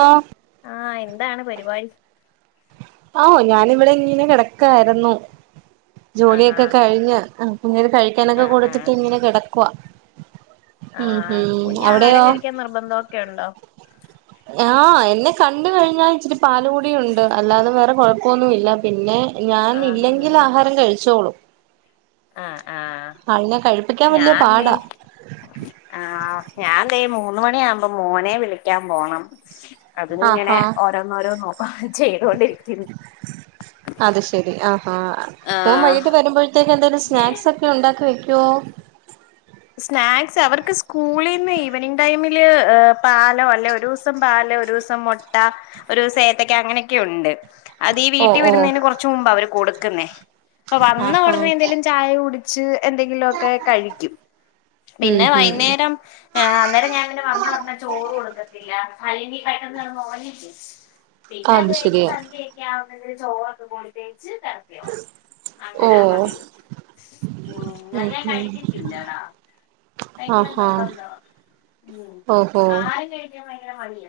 ആ ആ എന്താണ് പരിപാടി ഓ ഞാനിവിടെ ഇങ്ങനെ കിടക്കായിരുന്നു ആഹാ ജോലിയൊക്കെ കഴിഞ്ഞ് കുഞ്ഞിന് കഴിക്കാനൊക്കെ ആഹ് കൊടുത്തിട്ട് ഇങ്ങനെ കിടക്കുവാ ആ ഉം ഉം കുഞ്ഞു അവിടെയോ ആഹാരം കഴിക്കാൻ നിർബന്ധം ഒക്കെ ഉണ്ടോ ആഹ് എന്നെ കണ്ട് കഴിഞ്ഞാൽ ഇച്ചിരി പാലുകൂടിയുണ്ട് അല്ലാതെ വേറെ കുഴപ്പൊന്നുല്ല പിന്നെ ഞാൻ ആഹ് ഇല്ലെങ്കിൽ ആഹാരം കഴിച്ചോളും ആ ആ ആളിനെ കഴിപ്പിക്കാൻ വലിയ ഞാൻദേ പാടാ ആ ഞാൻ ദേ മൂന്ന് മണിയാകുമ്പോ മോനെ വിളിക്കാൻ പോണം അതിഇങ്ങനെ ആഹാ ഓരോന്നോരോന്നോ ചെയ്തോണ്ടിരിക്കുന്നു ആ മോൻ വൈകിട്ട് ആഹ് വരുമ്പോഴത്തേക്ക് എന്തേലും സ്നാക്സ് ഒക്കെ ഉണ്ടാക്കി വെക്കുവോ സ്നാക്സ് അവർക്ക് സ്കൂളിൽന്ന് ഈവനിംങ്ങ് ടൈമില് പാലോ അല്ലെ ഒരു ദിവസം പാലോ ഒരു ദിവസം മുട്ട ഒരു ദിവസം ഏത്തക്ക അങ്ങനെയൊക്കെ ഉണ്ട് അതീ ഈ ഓ വീട്ടി ഓ വിടുന്നെന് കൊറച്ച് മുമ്പ് അവര് കൊടുക്കുന്നേ അപ്പൊ വന്ന ആഹാ ഉടനെ എന്തേലും ചായ കുടി ച്ച് എന്തെങ്കിലുഒക്കെ കഴിക്കും ഉം പിന്നെ ഉം വൈകുന്നേരം അന്നേരം ഞാൻ ഇങ്ങനെ വന്ന ഉടനെ ചോറ് കൊടുക്കത്തില്ല ഹലിനി [unintelligible] പിന്നെ അത് അത്കഴിഞ്ഞ ശരിയാ സന്ധ്യകഴിഞ്ഞാ മിനി ചോറൊക്കെ കൊടുതേച്ച് കെടത്തി ഉറക്കും ഓ അങ്ങനാ പതിവ് ഉം അല്ലേ ഉം കഴിക്കത്തില്ല അതാ ഭയങ്കര ആഹാ നിർബന്ധവാ ഓഹോ ആഹാരം കഴിക്ക ഭയങ്കര മടിയ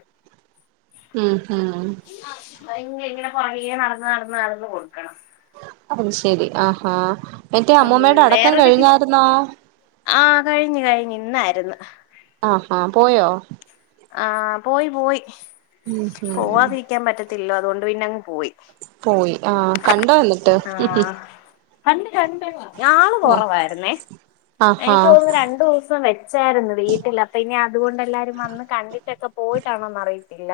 ഉം ഹം ഭയങ്കര ഇങ്ങനെ പുറകെ നടന്ന് നടന്ന് നടന്ന് കൊടുക്കണം അത് ശെരി ആഹാ മറ്റേ ഉം അമ്മൂമ്മയുടെ അടക്കം വേറോരിക്കി കഴിഞ്ഞായിരുന്നോ ആ കഴിഞ്ഞ് കഴിഞ്ഞ് ഇന്നാരുന്ന് ആഹാ പോയോ ആ പോയി പോയി ഉം ഹ് ത്തില്ല അതുകൊണ്ട് പിന്നങ്ങ് പോയി ആ കണ്ടോ വന്നിട്ട് ആഹ് പണ്ട് കണ്ട് ആള് കൊറവാരുന്നേ ആഹാ എനിക്ക് തോന്നുന്നു രണ്ടോസം വെച്ചായിരുന്നു വീട്ടിൽ അപ്പ ഇനി അതുകൊണ്ട് എല്ലാരും വന്ന് കണ്ടിട്ടൊക്കെ പോയിട്ടാണോന്ന് അറിയിത്തില്ല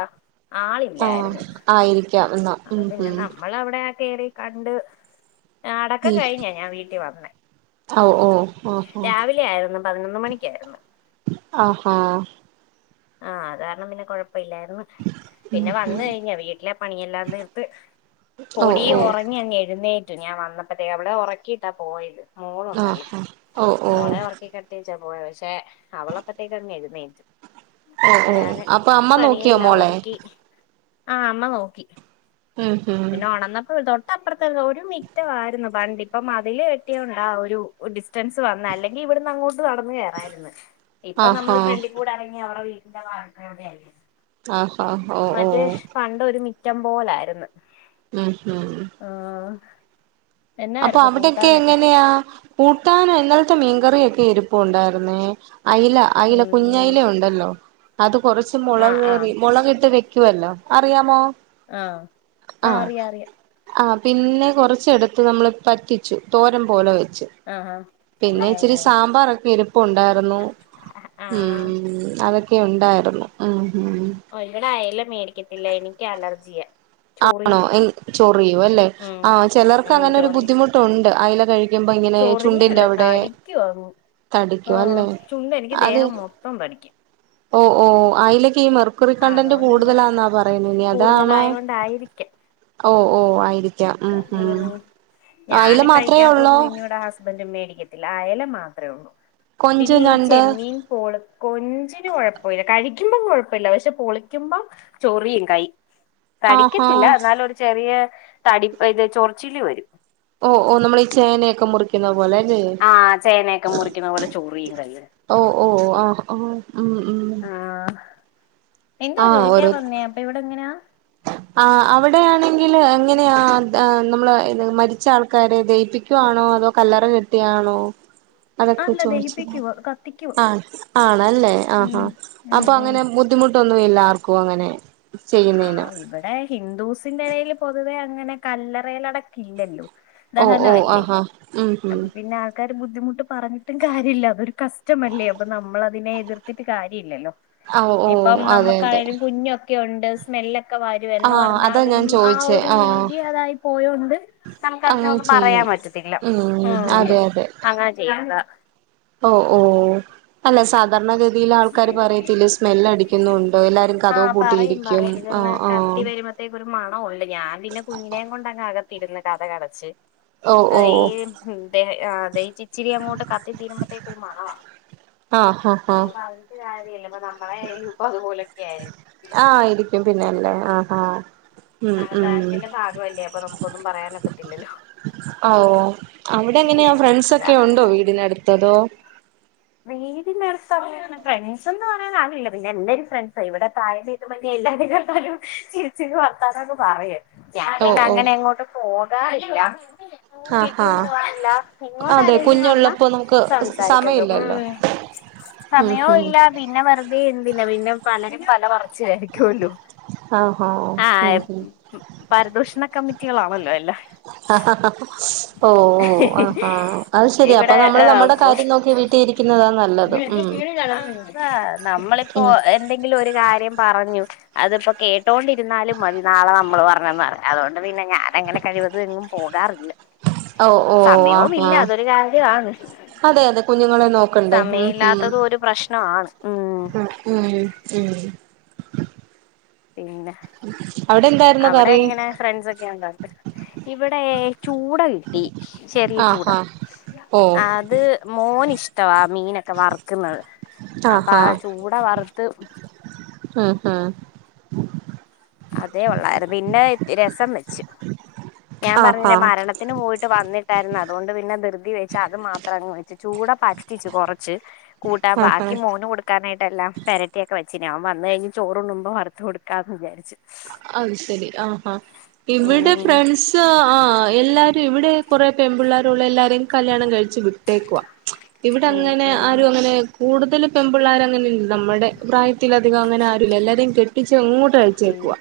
ആഹ് ആളില്ലായിരുന്നു ആയിരിക്കാം എന്നാ അത് ഉം പിന്നെ ഉം നമ്മൾ അവിടെ കേറി കണ്ട് അടക്കം ഉം കഴിഞ്ഞാ ഞാൻ വീട്ടി വന്നെ ഓ ഓ ഓ ഹ ആയിരുന്നു പതിനൊന്ന് മണിക്കായിരുന്ന് ആഹാ ആ അതാരണം പിന്നെ കുഴപ്പ പ്പഇല്ലായിരുന്നു പിന്നെ വന്ന കഴിഞ്ഞാ വീട്ടിലെ പണിയെല്ലാം തീർത്ത് ഓ പൊടി ഓ ഉറങ്ങി അങ് എഴുന്നേറ്റു ഞാൻ വന്നപ്പോഴത്തേക്ക് അവളെ ഒറക്കിയിട്ടാ പോയത് മോളുണ്ടല്ലോ ആഹാ ഓ ഓ മോളെ ഒറക്കിക്കെടാതിയേച്ച- പോയ പക്ഷെ അവളെപ്പത്തേക്കന്നായിന്നേ്റ്റ് ഓ ഓ അപ്പൊ അമ്മ നോക്കിയോ മോളെ ഒതുക്കി ആ അമ്മ നോക്കി ഉം ഉം പിന്നെ ഉണന്നപ്പോ തോട്ട് തൊട്ടപ്പുറത്ത ഒരു മിറ്റമായിരുന്നു പണ്ട് ഇപ്പം അതില് കെട്ടിയോണ്ട് ഒരു ഡിസ്റ്റൻസ് വന്ന അല്ലെങ്കിൽ- ഇവിടുന്ന് അങ്ങോട്ട് [unintelligible] നടന്ന കേയറായിരുന്നു ഇപ്പ ആഹാ നമ്മള് ഫ്രണ്ടിൽ കൂടെ ഇറങ്ങി അവരുടെ വീട്ടന്റെ വാതിക്കലുടെ ആയി ആഹാ ഓ ഓ മറ്റേ പണ്ട് ഒരു മിറ്റം പോലായിരുന്നു ഉം ഉം ആഹ് അപ്പൊ എന്നായിരുന്നു അവിടെക്കെ കൂട്ടാനൊക്കെ എങ്ങനെയാ കൂട്ടാനോ എന്നാ- ഇത്തെ മീൻകറൊക്കെ എരിപ്പ ഉണ്ടായിരുന്നേ അല അല ഉം ഉം കുഞ്ഞല ഉണ്ടല്ലോ അത് കൊറച്ച് ആഹ് ആഹ് മുളകറി മുളക് ഇട്ട് വെക്കുവല്ലോ അറിയാമോ ആ ആ ആഹ് അറിയാം അറിയാം ആഹ് പിന്നെ കൊറച്ചെടുത്ത് നമ്മള് പറ്റിച്ചു തോരം പോലെ വെച്ചു ആഹ് പിന്നെ ഇച്ചിരി ആഹ് സാമ്പാറൊക്കെ ഇരിപ്പയൊണ്ടായിരുന്നു ആഹ് ഉം അതൊക്കെ ഉണ്ടായിരുന്നു ഉം ഉം ഓ എന്റെടെ അയെല്ല മേടിക്കത്തില്ല എനിക്ക് അലർജിയ ആണോ എ ചോറിയോ അല്ലെ ഉം ആ ചിലർക്ക് ഉം അങ്ങനെ ഒരു ചൊറിയും ബുദ്ധിമുട്ടുണ്ട് അല കഴ ഇപ്പ ഇങ്ങനെ ചുണ്ടിന്റെ ചൊറിഞ്ഞല്ല അവിടെ തടിക്കും അങ്ങ് ആഹ് തടിക്കുംല്ലേ ചുണ്ട് എനിക്ക് അത് ദേഹം മൊത്തം തടിക്കും ഓ ഓ അലേക്കെ ഈ മെർക്കുറി കണ്ടന്റ് അതുകൊണ്ട് ഇവിടെ കൂടുതലാന്നാ പറയേ ഇനി അതാണോ കൂടുതലായോണ്ടായിരിക്കാം ഓ ഓ ആയിരിക്ക ക്ക ഹും ഉം ഉ അയില ഞാന് മാത്രമേ കഴിക്കാത്തോണ്ട് ഉള്ളൂ പിന്നെ ഇവിടെ ഹസ്ബൻഡ് [unintelligible] അയല മാത്രേ ഉള്ളൂ കൊഞ്ച് പിന്നെ ഈ ഞണ്ട് ചെമ്മീൻ പോൾ കൊഞ്ചിന കുഴപ്പമില്ല കഴി പിക്കുമ്പം കുഴപ്പമില്ല പക്ഷെ പൊളിക്കുമ്പോം ചോറിയും കൈ ആഹാ തടിക്കത്തില്ല എന്നാലും ഒരു ചെറിയ തടി ഇത് ചൊറച്ചില് വരും ഓ ഓ നമ്മൾ ഈ ചേനയൊക്കെ മുറിക്കുന്ന പോലെ അല്ലേ ആഹ് ചേനയൊക്കെ മുറിക്കണ പോലെ ചൊറിയും കൈയ്യ് ഓ ഓ ഓ ആ ആ ഉ ഉ ആഹ് എന്തോ ചോദിക്കാൻ വന്നേ അപ്പൊ ഇവിടെ എങ്ങനെയാ ആ അവിടെയാണെങ്കിൽ എങ്ങനെയ നമ്മള് മരിച്ച ആൾക്കാരെ ദഹപ്പിക്കു ആണോ അതോ കല്ലറ കെട്ടിയാണോ അതൊക്കെ അല്ല ചോദിച്ചത ദഹിപ്പിക്കുവോ കത്തിക്കുവോ ആ ആണല്ലേ ആ ഉം ഉം അപ്പൊ ഉം അങ്ങനെ ബുദ്ധിമുട്ടൊന്നും ഇല്ല ആർക്കും അങ്ങനെ ആ ചെയ്യുന്നതിന് ഇവിടെ ഹിന്ദൂസിന്റെ ഇടയില് പൊതുവേ അങ്ങനെ കല്ലറേലടക്ക് ഇല്ലല്ലോ ഓ ദഹന ഓ അല്ലേ ആഹാ ഉം ഉം അപ്പൊ പിന്നെ ആൾക്കാർ ബുദ്ധിമുട്ട് പറഞ്ഞിട്ടും കാര്യല്ല അതൊരു കസ്റ്റമല്ലേ അപ്പൊ നമ്മളതിനെ എതിർത്തിട്ട് കാര്യല്ലല്ലോ ഓ ഓ ഇപ്പം അതെ അതെ നമുക്കാണേിലും കുഞ്ഞൊക്കെ ഉണ്ട് സ്മെല്ലൊക്കെ ആ വരുംന്ന് അതാ പറഞ്ഞാലും ഞാൻ ആ ചോദിച്ചേ ഒരു രീതി അതായി പോയോണ്ട് നമുക്ക് അങ്ങനെ അതിനൊന്നും പറയാൻ ചെയ്യും പറ്റത്തില്ല ഉം അതെ അതെ അങ്ങനെ ചെയ്യ ഓ ഓ അല്ല സാധ സാധാരണ ഗഗതിയില് ആൾക്കാര് പറയത്തില്ലെ സ്മെല്ല് അടിക്കുന്നുണ്ട് എല്ലാരും കതക്‌ ആഹ് പറയും പൂട്ടിയിരിക്കും പറയും ഇതൊന്ന് ആഹ് ആഹ് കത്തി വരുമ്പഴത്തേക്ക് ഒരു മണോണ്ട് ഞാൻ പിന്നെ കുഞ്ഞിനെയും കൊണ്ടങ്ങ് അകത്ത് രുന്ന് കഥ കടച്ച് ഓ ഓ ഈ [unintelligible] അതേ ച ഇച്ചിരി അങ്ങോട്ട് കത്തിത്തീരുമ്പോഴത്തേക്കും ഒരു മണമാ ആ ആ ആ പിന്നെപ്പം നമ്മളെ ഈ ഗ്രൂപ്പ്‌ അതുപോലൊക്കെ ആയിരിക്കും ആഹ് ഇരിക്കും പിന്നെല്ലേ ആഹ് ആഹ് ഉം ഉം ആതാത്തിന്റെ ഭാഗംല്ലേ അപ്പൊ നമുക്കൊന്നും പറയാനൊക്കത്തില്ലല്ലോ ഓഹ് അവിടെ എങ്ങനെയ അതാ ഫ്രണ്ട്സൊക്കെ ഉണ്ടോ വീടിനടുത്ത് അതോ വീടിനടുത്തങ്ങനെ ഫ്രണ്ട്സെന്ന് പറയാനാരുവില്ല പിന്നെ എന്റെ ഫ്രണ്ട്സിവിടെ ചരിച്ചി വർത്താനങ്ങ് പറയ ഞാൻ ഓ ഓ പിന്നങ്ങനെ എങ്ങോട്ടും പോകാറില്ല ആഹ് ഹാ വീട്ടിലും പോവറില്ല ഇങ്ങോട്ട അതെ ആരെേലും വന്നാ കുഞ്ഞുള്ളപ്പോ നമുക്ക് സംസാരിക്കള്ളൂ ഉം സമയമില്ലല്ലോ ഉം സമയവും ഉം ഇല്ല പിന്നെ വെറുതെ എന്തിന പിന്നെ പലരും പല വർക്ക ആഹ് ഹാ ആ ഉം ഉം പരിദോഷണ കമ്മിറ്റി കുട്ടികളാണല്ലോ അല്ലാ ആ ഓ ഓ ആഹാ അത് ശരിയാ അപ്പൊ ഇവിടെ നമ്മള് ആഹ് നമ്മള്ടെ പോ കാര്യം നോക്കി വീട്ടിലിരി നമ്മളിപ്പോ ഉം എന്തെങ്കിലും ഒരു കാര്യം പറ പറഞ്ഞു അതിപ്പോ കേട്ടോണ്ടിരുന്നാലും മതി നാളെ നമ്മള് പറഞ്ഞന്ന് അതുകൊണ്ട് പിന്നെ ഞാനങ്ങനെ കഴിവത എങ്ങും പോകാറില്ല ഓ ഓ ആ സമയവും ആ ഇല്ല അതൊരു കാര്യാണ് അതെ അതെ കുഞ്ഞുങ്ങളെ നോക്കണ്ടേ ഉം സമയില്ലാത്തതും ഉം ഒരു പ്രശ്നവാണ് ഉം [unintelligible] പിന്നെ അവിടെ എന്തായിരുന്നു അവിടെ കറി എങ്ങനെ ഫ്രണ്ട്സൊക്കെയുണ്ടോ ഇവിടെ ചൂട കിട്ടി ചെറിയ ചൂടാ ആഹാ ഓ അത് മോനിഷ് ടവാ മീനൊക്കെ വറുക്കുന്നത് അപ്പൊ ആഹാ ആ ചൂട വറുത്ത് ഉം ഹ അതേ ഉള്ളായിരുന്നു പിന്നെ രസം വെച്ച് ഞാൻ പറഞ്ഞില്ലേ ആഹാ മരണത്തിന് പോയിട്ട് വന്നി ട്ടായിരുന്നു അതുകൊണ്ട് പിന്നെ ധൃതി വെച്ച അത് മാത്രം അങ്ങ് വെച്ച് ചൂട പറ്റിച് കൊറച്ച് കൂട്ടാൻ ബാക്കി ആഹാ മോന് കൊടുക്കാനായിട്ട് ല്ലാം പെരട്ടിയൊക്കെ വച്ചിന് അവൻ വന്നു കഴിഞ്ഞ് ചോറുണ്ണുമ്പോ വറത്ത് കൊടുക്കാന്ന് വിചരിച്ചു. അത് ശരി ആഹാ ഇവിടെ ഉം ഫ്രണ്ട്സ് ആ എല്ലാരു ഇവിടെ കുറെ പേൺപിള്ളേരുള്ള എല്ലാ രും കല്യാണം കഴിച്ച് വിട്ടേക്കുവാ ഇവിടെ ഉം അങ്ങനെ ഉം ആരു അങ്ങനെ കൂടുതൽ പെൺപിള്ളേര ങ്ങനെ നമ്മുടെ പ്രായത്തിലധികം അങ്ങനെ ആരുല്ല്യ എല്ലാരെം കെട്ടിച്ച് അങ്ങോട്ട് ഉം പോവാ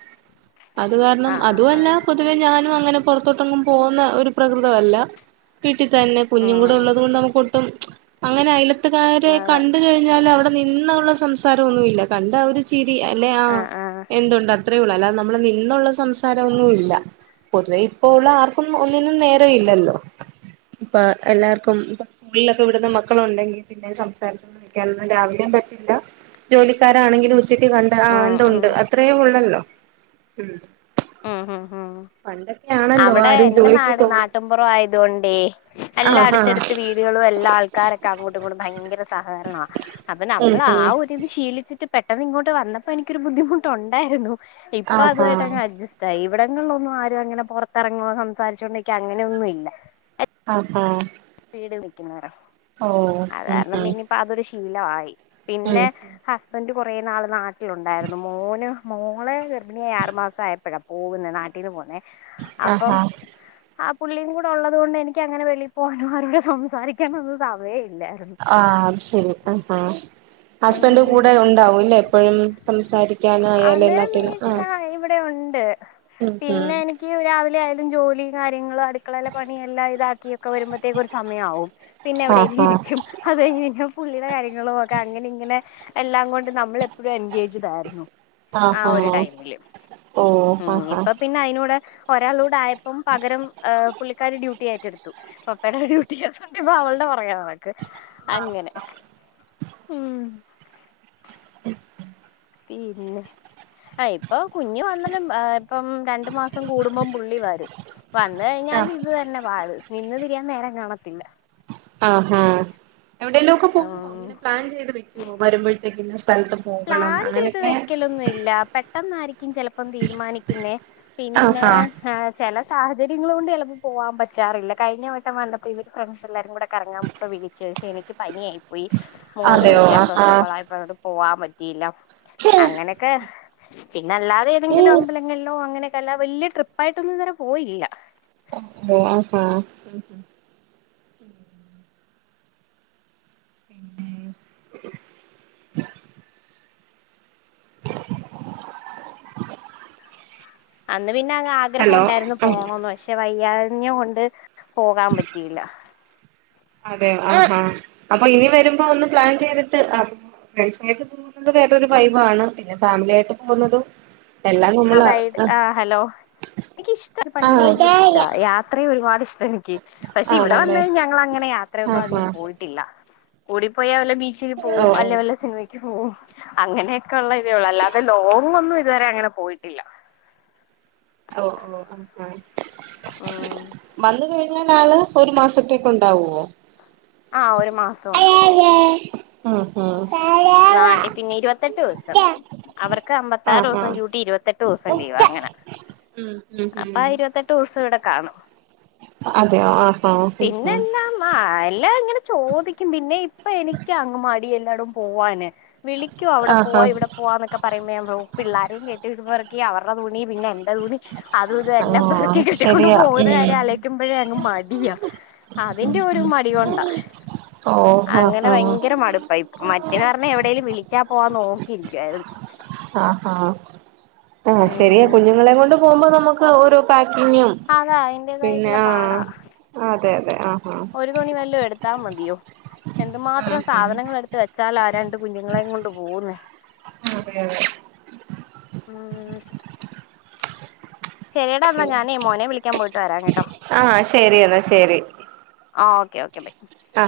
അതു കാരണം ആ ആ ആ അതവല്ല പൊതുവെ ഞാനും അങ്ങനെ പുറത്തോട്ടെങ്ങും പോവുന്ന ഒരു പ്രകൃതവല്ല വീട്ടിൽ തന്നെ കുഞ്ഞും കൂടെ ഉം ഉള്ളത് കൊണ്ട് നമുക്ക് ഒട്ടും അങ്ങനെ അയലത്തുകാരെ അതാ കണ്ട് കഴിഞ്ഞാൽ അവിടെ നിന്നുള്ള സംസാരം ഒന്നുവില്ല കണ്ട ഒരു ചിരി അല്ലെ ആ എന്തുണ്ട് അ അത്രേ ഉള്ളൂ അല്ലാതെ നമ്മള് നിന്നുള്ള സംസാരമൊന്നും ഇല്ല പൊതുവേ ഇപ്പോ ഉള്ള ആർക്കും ഒന്നിനും നേരവില്ലല്ലോ ഇപ്പോ എല്ലാർക്കും ഇപ്പം സ്കൂളിലൊക്കെ വിടുന്ന മക്കളുണ്ടെങ്കി പിന്നെ സംസാരിച്ചൊന്നും നിക്കാനൊന്നും രാവിലെ [unintelligible] ജോലിക്കാരാണെങ്കിലും ഉച്ചക്ക് കണ്ടാ ആ ഉം ഉം എന്തുണ്ട് അത്രേ ഉള്ളല്ലോ ഹം ഹം ഹ പണ്ടൊക്കെ ആണല്ലോ അവിടെ ആരും എന്റെ ജോലിക്ക് നാട് പോവാ നാട്ടുംപുറവായതുകൊണ്ടെ എല്ലാ ആഹാ അടുത്തടുത്ത് വീടുകളും എല്ലാ ആൾക്കാരൊക്കെ അങ്ങോട്ടും ഇങ്ങോട്ടും ഭയങ്കര സഹകരണവാ അപ്പൊ ഉം നമ്മള ആ ഉം ഒരിത് ശീലിച്ചിട്ട് പെട്ടെന്ന് ഇങ്ങോട്ട് വന്നപ്പോ എനിക്കൊരു ബുദ്ധിമുട്ടുണ്ടായിരുന്നു ഇപ്പോ ആഹാ അതുവായിട്ടങ്ങ് അഡ്ജസ്റ്റ ഇവിടങ്ങളിലൊന്നും ആരും അങ്ങനെ പുറത്തിറങ്ങുവ സംസാരിച്ചോണ്ടിക്ക അങ്ങനെയൊന്നുയില്ല ആഹ വീട് വിക്കുന്നോരാ ഉം അതുകാരണം ഉം പിന്നിപ്പോ അതൊരു ശീ ശീലവായി പിന്നെ ഉം ഹസ്ബൻഡ് കുറേ നാള് നാട്ടിലുണ്ടായിരുന്നു മോന് മോളെ ഗർഭിണിയായ ആറു മാസം ആയപ്പഴാ പോവുന്നെ നാട്ടീന്ന് പോവുന്നേ ആഹ ആ പുള്ളിയും കൂടെ ഉള്ളതുകൊണ്ട് എനിക്കങ്ങനെ വെളിയി പോവാനോ ആരോട് സംസാരിക്കാനൊന്നും സമയ ആ അത് ശരി ആ ആ ഹസ്ബൻഡ് ഉം കൂടെ ഉണ്ടാവൂല്ലേ എപ്പഴും സംസാരിക്കാനായാലും എല്ലാത്തിനും ആ ണ്ട് പിന്നെ എനിക്ക് രാവിലെ ആയാലും ജോലി കാര്യങ്ങളും അടുക്കളയില പണിയെല്ല ഇതാക്കിയൊക്കെ വ ക്ക് ഒരു സമയമാവും പിന്നെ എവിടെലും ആഹാ ഇരിക്കും അത് കഴിഞ്ഞ് പിന്നെ പുള്ളിയുടെ കാര്യങ്ങള അങ്ങനെ ഇങ്ങനെ എല്ലാം കൊണ്ട് നമ്മളെപ്പോഴും എൻഗേജടായിരുന്നു ആ ആഹാ ഒരു ടൈമില് ഓ ഉ ആഹാ ഇപ്പൊ പിന്നെ അതിനൂടെ ഒരാളൂട് ആയപ്പം പകരം പുള്ളിക്കാാര് ഡ്യൂട്ടി ഏറ്റെടുത്തു അ എവിടെ ഡ്യൂട്ടില്ലാതോണ്ട് ഇപ്പൊ അവളടെ പറയാ നടക്ക് അങ്ങനെ ഉം [unintelligible] പിന്നെ ആ ഇപ്പൊ കുഞ്ഞ് വന്നാലും ഇപ്പം രണ്ടു മാസം കൂടുമ്പം പുള്ളി വരും വന്ന് കഴിഞ്ഞാല് ആഹ് ഇത് തന്നെ പാട് നിന്ന് തിരിയാൻ നേരം കാണത്തില്ല ആഹാ എവിടെയെല്ലോ ഒക്കെ പോന്നോ ഉം ഇങ്ങനെ പ്ലാൻ ചെയ്ത് വെക്കുവോ വരുമ്പോഴത്തേക്ക ഇന്ന സ്ഥലത്ത് പോകണം പ്ലാൻ ചെയ്ത് അങ്ങനെയൊക്കെ വെക്കലൊന്നുംല്ല പെട്ടെന്നായിരിക്കും ചിലപ്പം തീരുമാനിക്കുന്നേ പിന്നെ ആഹാ ന്നെ ആഹ് ചല സാഹചര്യങ്ങള് കൊണ്ട് ചിലപ്പോൾ പോവാൻ പറ്റാറില്ല കഴിഞ്ഞവട്ടം വന്നപ്പോ ഇവര് ഫ്രണ്ട്സ് എല്ലാരും കൂടെ കറങ്ങാനോക്കെ വിളിച്ചു പക്ഷെ എനിക്ക് പനിയായി പോയി അ മോനും അതെയോ ഒരു ആഹ് ആഹ് ജലദോഷക്കയിട്ടഞ്ഞട്ട് പോവാൻ പറ്റിയില്ല അങ്ങനെയൊക്കെ പിന്നെ അല്ലാതെ ഏതെങ്കിലും അമ്പലങ്ങളിലോ അങ്ങനെയൊക്കെ അല്ല വലിയ ട്രിപ്പായിട്ടൊന്നും ഇതുവരെ പോയില്ല ഓ ഓഹ ആ പിന്നെ [inaudible] അന്ന് പിന്നെ അ ആഗ്രഹം ഹലോ ഉണ്ടായിരുന്നു ആഹ് പോണന്ന് പക്ഷെ വയ്യഞ്ഞഞ് കൊണ്ട് പോകാൻ പറ്റിയില്ല അതെയ ആ ആ അപ്പൊ ഇനി വരുമ്പോ ഒന്ന് പ്ലാൻ ചെയ്തിട്ട് അ ഫ്രണ്ട്സ ആയിട്ട് പോകുന്നത് വേറൊരു വൈവാണ് പിന്നെ ഫാമിലിയ ആയിട്ട് പോകുന്നതും എല്ലാം ഹ നമ്മൾ ഗെയ്ഡ് ആഹ് ആ ഹലോ എനിക്ക് ഇഷ്ട പണ്ടേ ഭയങ്കര ഇഷ്ട യാത്രയും ഒരുപാട്ഷ് നിക്ക് പക്ഷെ ആഹ് ഇവിടെ ആണല്ലേ വന്ന ഞങ്ങൾ അങ്ങനെ യാത്രയൊന്നും ആഹാ അധികം പോയിട്ടില്ല കൂടിപോയാൽ വ ബീച്ചിൽ ഓ പോകും അല്ല വല്ല സിനമ ക്കു പോകും അങ്ങനെയൊക്കെ ഉള്ള ഇതേ ഉള്ളൂ അല്ലാതെ ലോങ് ഒന്നും ഇതുവരെ അങ്ങനെ പോയി ട്ടില്ല ഓ ഓ ആഹ ആഹ് നാള് ഒരു മാസത്തേക്ക ഉണ്ടാവുമോ ആഹ ഒരു മാസമുണ്ട് ആഹഹ നാട്ടി പിന്നെ ഇരുപത്തെട്ട് ദിവസം അവർക്ക് അമ്പത്താറ് ദിവസം ഡ്യൂട്ടി ഇരുപത്തെട്ട് ദിവസം ലീവ് ആഹാ അങ്ങനെ ഉം ഉം അപ്പ ഇരുപത്തെട്ട് ദിവസം ഇവിടെ കാണും അതെയ പിന്നെല്ലാം ആ എല്ലാം ഇങ്ങനെ ചോദിക്കും പിന്നെ ഇപ്പൊ എനിക്ക് അങ്ങ്മാ ടി എല്ലാടും പോവാന് വിളിക്കോ അവിടെ ആഹാ പോവാ ഇവിടെ പോവാന്നൊക്കെ പറയുമ്പോപ്പ പിള്ളാരെയും കേട്ടിട്പറക്കി അവരുടെ തു പിന്നെ എന്റ തുണി അതും ഇതും എല്ലാം പറക്കി ആഹ് കെട്ടിക്കൊണ്ട് ശരിയാ പോകുന്ന ഉം കാര്യം അലയ്ക്കുമ്പോഴേ അങ്ങ് മടിയ അതിന്റെ ഒരു മ ടി കൊണ്ടാ ഓഹ് ആഹ് അങ്ങനെ ആഹ് ഭയങ്കര മടുപ്പ ഇപ്പോ മറ്റന്ന് പറഞ്ഞ എവിടേലും വിളി ച്ചാ പോവാൻ നോക്കിയിരിക്കായിരുന്നു ആഹാ ആഹ ശരിയാ ഉം കുഞ്ഞുങ്ങളെ കൊണ്ട് പോകുമ്പോ നമുക്ക് ഓരോ പ ക്കിങ്ങും അതാ പിന്നെ അതിന്റേതായിട്ടുള്ള പാടാ ആഹ അതെ അതെ ആ ആ ത്താ മതിയോ എന്തുമാത്രം ആഹ് സാധനങ്ങൾ എടുത്ത് വെ ച്ചാലാ രണ്ട് കുഞ്ഞുങ്ങളെ കൊണ്ട് പോവുന്നേ ആഹ് ആ ശെരിടാ എന്നാ ഞാനെ മോനെ വിളിക്കാൻ പോയിട്ട് വരാ കേട്ടോ ആഹ് ശരി എന്നാ ആ ഓക്കെ ഓക്കെ ബൈ. ആ